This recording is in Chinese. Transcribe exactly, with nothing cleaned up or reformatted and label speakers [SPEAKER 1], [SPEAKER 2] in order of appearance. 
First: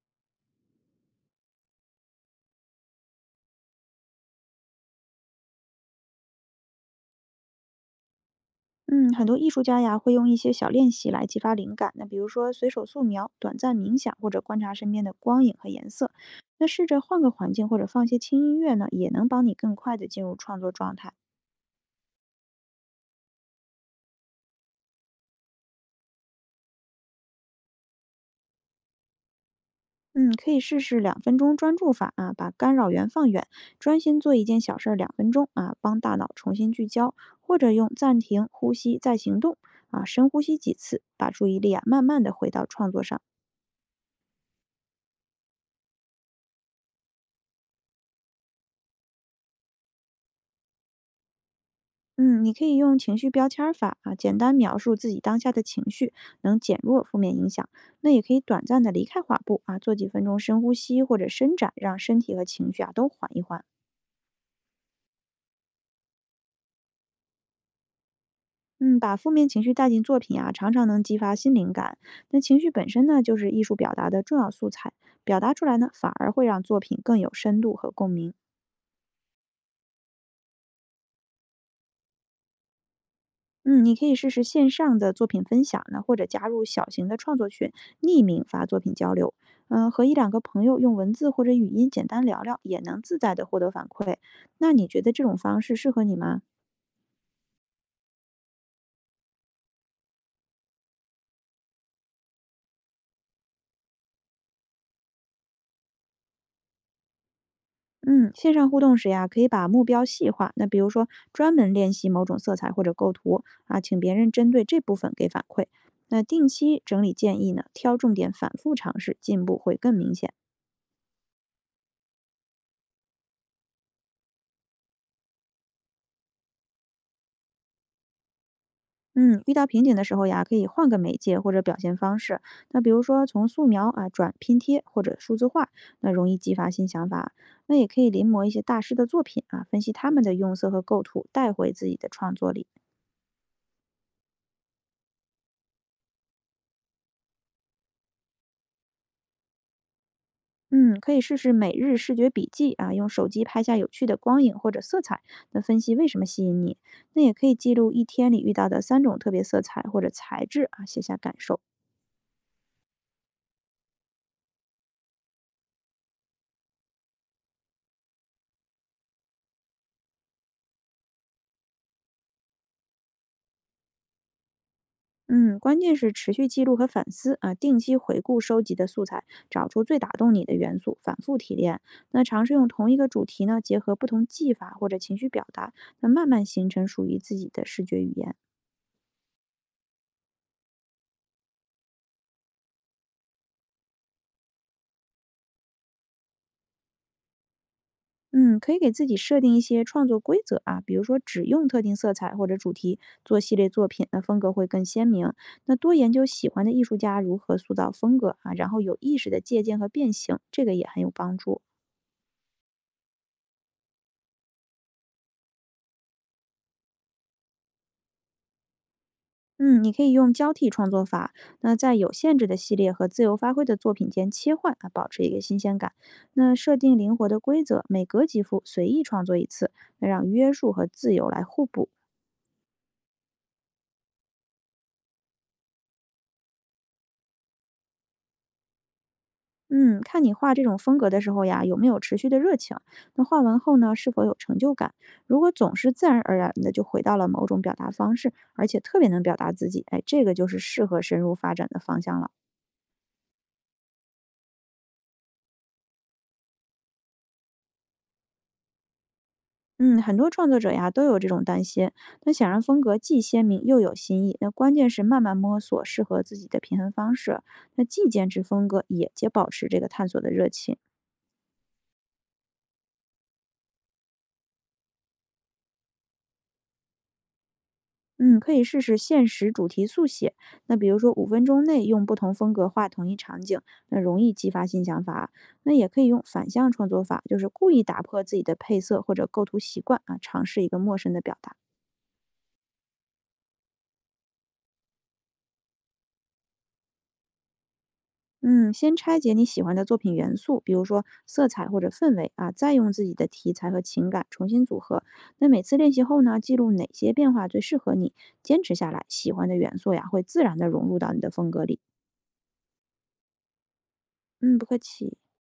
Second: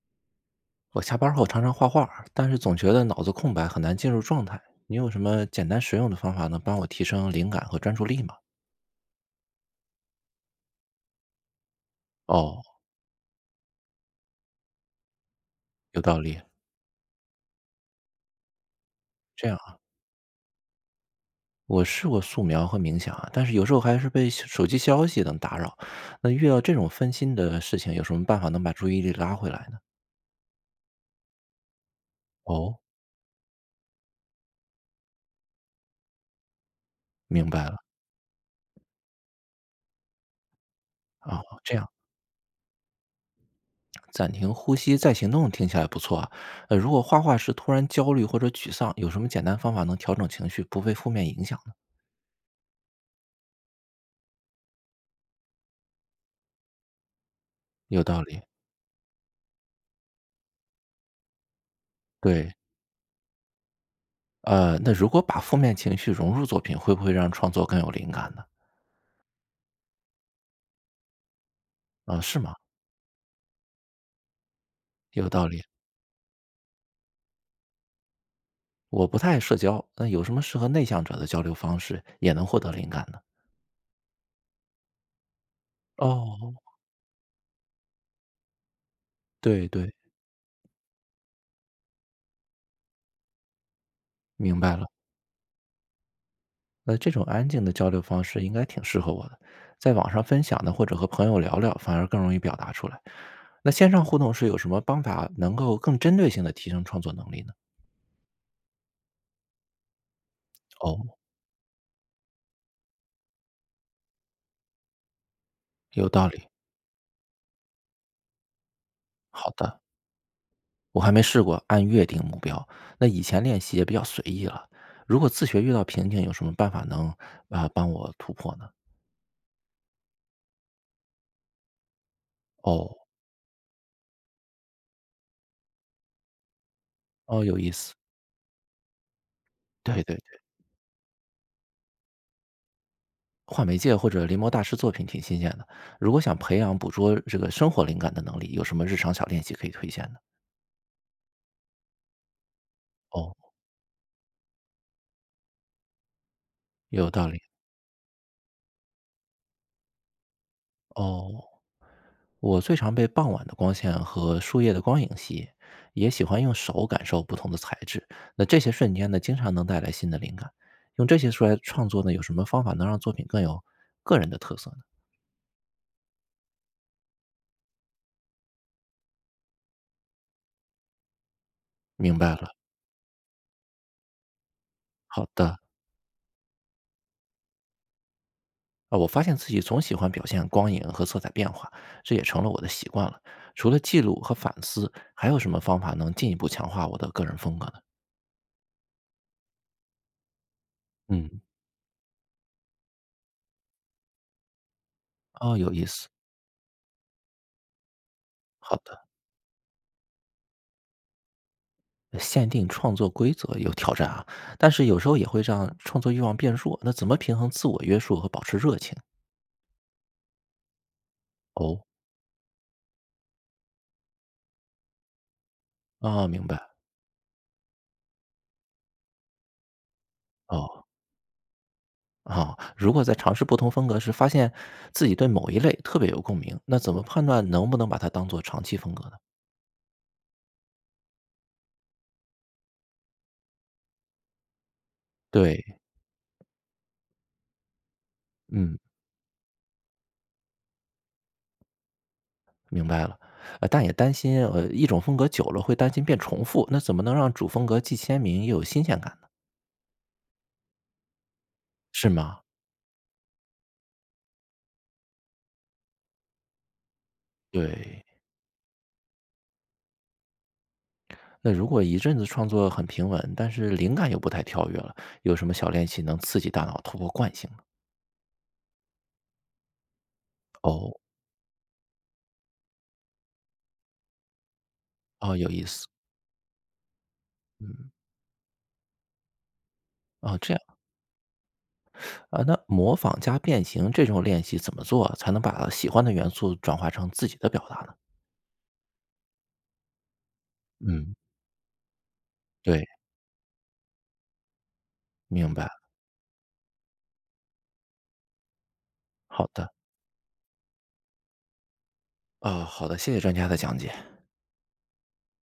[SPEAKER 1] 我下班后常常画画，但是总觉得脑子空白，很难进入状态。你有什么简单实用的方法能帮我提升灵感和专注力吗？
[SPEAKER 2] 嗯，很多艺术家呀会用一些小练习来激发灵感。那比如说
[SPEAKER 1] 哦，
[SPEAKER 2] 随手素描、短暂冥想，或者观察身边的光影和颜
[SPEAKER 1] 有
[SPEAKER 2] 色。
[SPEAKER 1] 道理。
[SPEAKER 2] 那试着换个环境或者放些轻音乐呢，也能帮
[SPEAKER 1] 这
[SPEAKER 2] 你
[SPEAKER 1] 样
[SPEAKER 2] 更
[SPEAKER 1] 啊，
[SPEAKER 2] 快的进入创作状态。
[SPEAKER 1] 我试过素描和冥想啊，但是有时候还是被手手机消息等打扰。那遇到这种分心的事情，有什么办法能把注意力拉回来呢？
[SPEAKER 2] 嗯，可以试试两分钟专注法啊，把干
[SPEAKER 1] 哦，
[SPEAKER 2] 扰源放远，专心做一件小事儿两分钟啊，帮大脑重新聚焦，
[SPEAKER 1] 明
[SPEAKER 2] 或
[SPEAKER 1] 白
[SPEAKER 2] 者
[SPEAKER 1] 了。
[SPEAKER 2] 用暂停、呼吸再行动啊，深呼吸几次，把
[SPEAKER 1] 哦，
[SPEAKER 2] 注意力
[SPEAKER 1] 这
[SPEAKER 2] 啊
[SPEAKER 1] 样
[SPEAKER 2] 慢慢的回到创作上。
[SPEAKER 1] 暂停呼吸再行动听起来不错啊。呃，如果画画时突然焦虑或者沮丧，有什么简单方法能调整情绪，不被负面影响呢？
[SPEAKER 2] 嗯，你可以用情绪标签儿法啊，简单描述自己当下的情绪，能减弱负面影响。
[SPEAKER 1] 有
[SPEAKER 2] 那也
[SPEAKER 1] 道
[SPEAKER 2] 可以
[SPEAKER 1] 理。
[SPEAKER 2] 短暂的离开画布啊，做几分钟深呼吸或者伸展，让身体和
[SPEAKER 1] 对，
[SPEAKER 2] 情绪啊都缓一缓。
[SPEAKER 1] 呃，那如果把负面情绪融入作品，会不会让创作更有灵感呢？
[SPEAKER 2] 嗯，把负面情绪带进作品啊，常常能激发新灵感。
[SPEAKER 1] 啊，是
[SPEAKER 2] 那
[SPEAKER 1] 吗？
[SPEAKER 2] 情绪本身呢，就是艺术表达的重要素材，
[SPEAKER 1] 有
[SPEAKER 2] 表
[SPEAKER 1] 道
[SPEAKER 2] 达
[SPEAKER 1] 理。
[SPEAKER 2] 出来呢，反而会让作品更有深度和共鸣。
[SPEAKER 1] 我不太爱社交，那有什么适合内向者的交流方式，也能获得灵感呢？
[SPEAKER 2] 嗯，你可以试试线上的作品分享呢，或者加
[SPEAKER 1] 哦，
[SPEAKER 2] 入小型的创作群，匿名发作品交流。
[SPEAKER 1] 对
[SPEAKER 2] 嗯、
[SPEAKER 1] 对，
[SPEAKER 2] 和一两个朋友用文字或者语音简单聊聊，也能自在的获得反馈。
[SPEAKER 1] 明
[SPEAKER 2] 那
[SPEAKER 1] 白
[SPEAKER 2] 你
[SPEAKER 1] 了。
[SPEAKER 2] 觉得这种方式适合你吗？
[SPEAKER 1] 那这种安静的交流方式应该挺适合我的，在网上分享呢，或者和朋友聊聊，反而更容易表达出来。那线上互动是有什么方法能够更针对性的提升创作能力呢？
[SPEAKER 2] 嗯，线上互动时呀，可以把目标细化，那比如说
[SPEAKER 1] 哦，
[SPEAKER 2] 专门练习某种色彩或者构图啊，请别人针对这部分给反馈。
[SPEAKER 1] 有
[SPEAKER 2] 那
[SPEAKER 1] 道理。
[SPEAKER 2] 定期整理建议呢，挑重点反复尝试，进
[SPEAKER 1] 好
[SPEAKER 2] 步会
[SPEAKER 1] 的。
[SPEAKER 2] 更明显。
[SPEAKER 1] 我还没试过按月定目标，那以前练习也比较随意了。如果自学遇到瓶颈，有什么办法能啊、呃帮我突破呢？
[SPEAKER 2] 嗯，遇到瓶颈的时候呀，可以换个媒介或者表现方式。那比
[SPEAKER 1] 哦
[SPEAKER 2] 如说从素描啊转拼贴或者数字化，那容易激发新想法。
[SPEAKER 1] 哦，有意
[SPEAKER 2] 那也
[SPEAKER 1] 思，
[SPEAKER 2] 可以临摹一些大师的作品啊，分析
[SPEAKER 1] 对对
[SPEAKER 2] 他
[SPEAKER 1] 对，
[SPEAKER 2] 们的用色和构图，带回自己的创作里。
[SPEAKER 1] 画媒介或者临摹大师作品挺新鲜的。如果想培养捕捉这个生活灵感的能力，有什么日常小练习可以推荐的？
[SPEAKER 2] 嗯，可以试试每日视觉笔记啊，用手
[SPEAKER 1] 哦，
[SPEAKER 2] 机拍下有趣的光影或者色彩，那分析为什么吸引你。
[SPEAKER 1] 有
[SPEAKER 2] 那
[SPEAKER 1] 道
[SPEAKER 2] 也
[SPEAKER 1] 理
[SPEAKER 2] 可以记录一天里遇到的三种特别色彩或者材质啊，写下感
[SPEAKER 1] 哦。
[SPEAKER 2] 受。
[SPEAKER 1] 我最常被傍晚的光线和树叶的光影吸引，也喜欢用手感受不同的材质。那这些瞬间呢，经常能带来新的灵感。用这些出来创作呢，有什么方法能让作品更有个人的特色呢？
[SPEAKER 2] 嗯，关键是持续记录和反思啊，定期回顾收集的素材，找出最打动你的元素，反复提炼。
[SPEAKER 1] 明
[SPEAKER 2] 那
[SPEAKER 1] 白
[SPEAKER 2] 尝试
[SPEAKER 1] 了，
[SPEAKER 2] 用同一个主题呢，结合不同技法或者情
[SPEAKER 1] 好
[SPEAKER 2] 绪表
[SPEAKER 1] 的。
[SPEAKER 2] 达，那慢慢形成属于自己的视觉语言。
[SPEAKER 1] 啊，我发现自己总喜欢表现光影和色彩变化，这也成了我的习惯了。除了记录和反思，还有什么方法能进一步强化我的个人风格呢？
[SPEAKER 2] 嗯，可以给自己设定一些创作规则啊，比如说
[SPEAKER 1] 嗯，
[SPEAKER 2] 只用特定色彩或者主题做系列作品，那风格会更鲜明。
[SPEAKER 1] 哦，有
[SPEAKER 2] 那
[SPEAKER 1] 意
[SPEAKER 2] 多
[SPEAKER 1] 思。
[SPEAKER 2] 研究喜欢的艺术家如何塑造风格啊，然
[SPEAKER 1] 好
[SPEAKER 2] 后有
[SPEAKER 1] 的。
[SPEAKER 2] 意识的借鉴和变形，这个也很有帮助。
[SPEAKER 1] 限定创作规则有挑战啊，但是有时候也会让创作欲望变弱。那怎么平衡自我约束和保持热情？
[SPEAKER 2] 嗯，你可以用交替创作法，那
[SPEAKER 1] 哦，
[SPEAKER 2] 在有限制的系列和自由发挥的作品间切换啊，保持一个新鲜感。
[SPEAKER 1] 啊，明
[SPEAKER 2] 那
[SPEAKER 1] 白。
[SPEAKER 2] 设定灵活的规则，每隔几幅随意创作一次，那让约束
[SPEAKER 1] 哦，
[SPEAKER 2] 和自由来互补。
[SPEAKER 1] 啊，如果在尝试不同风格时发现自己对某一类特别有共鸣，那怎么判断能不能把它当做长期风格呢？
[SPEAKER 2] 嗯，看你画这种风格的时候呀，有没有持续的热情？那画完后呢，是否有成就感？如果
[SPEAKER 1] 对，
[SPEAKER 2] 总是自然而然的就回到了某种表达方式，而
[SPEAKER 1] 嗯，
[SPEAKER 2] 且特别能表达自己，哎，这个就是适合深入发展的方向了。
[SPEAKER 1] 明白了。呃，但也担心，呃，一种风格久了会担心变重复，那怎么能让主风格既鲜明又有新鲜感呢？
[SPEAKER 2] 嗯，很多创作者呀都有这种担心，
[SPEAKER 1] 是
[SPEAKER 2] 那
[SPEAKER 1] 吗？
[SPEAKER 2] 想让风格既鲜明又有新意，那关键是慢慢摸索适合自己的平衡方式。那
[SPEAKER 1] 对，
[SPEAKER 2] 既坚持风格，也且保持这个探索的热情。
[SPEAKER 1] 那如果一阵子创作很平稳，但是灵感又不太跳跃了，有什么小练习能刺激大脑突破惯性呢？
[SPEAKER 2] 嗯，可以试试限时主题速写，那比
[SPEAKER 1] 哦，
[SPEAKER 2] 如说五分钟内用不同风格画同一场景，那容易激发新想法。
[SPEAKER 1] 哦，有意
[SPEAKER 2] 那
[SPEAKER 1] 思，
[SPEAKER 2] 也可以用反向创作法，就是故意
[SPEAKER 1] 嗯，
[SPEAKER 2] 打破自己的配色或者构图习惯啊，
[SPEAKER 1] 哦，
[SPEAKER 2] 尝
[SPEAKER 1] 这
[SPEAKER 2] 试
[SPEAKER 1] 样
[SPEAKER 2] 一个陌生的表达。
[SPEAKER 1] 啊，那模仿加变形这种练习怎么做才能把喜欢的元素转化成自己的表达呢？
[SPEAKER 2] 嗯，先拆解你喜欢的作品元素，比如说
[SPEAKER 1] 嗯，
[SPEAKER 2] 色彩或者氛围啊，再
[SPEAKER 1] 对，
[SPEAKER 2] 用自己的题材和情感重新组合。那
[SPEAKER 1] 明
[SPEAKER 2] 每
[SPEAKER 1] 白，
[SPEAKER 2] 次练习后呢，记录哪些变化最适合你，坚持下来，喜欢
[SPEAKER 1] 好
[SPEAKER 2] 的
[SPEAKER 1] 的，
[SPEAKER 2] 元素呀会自然的融入到你的风格里。
[SPEAKER 1] 啊、好的，谢谢专家的讲解。
[SPEAKER 2] 嗯，不客气。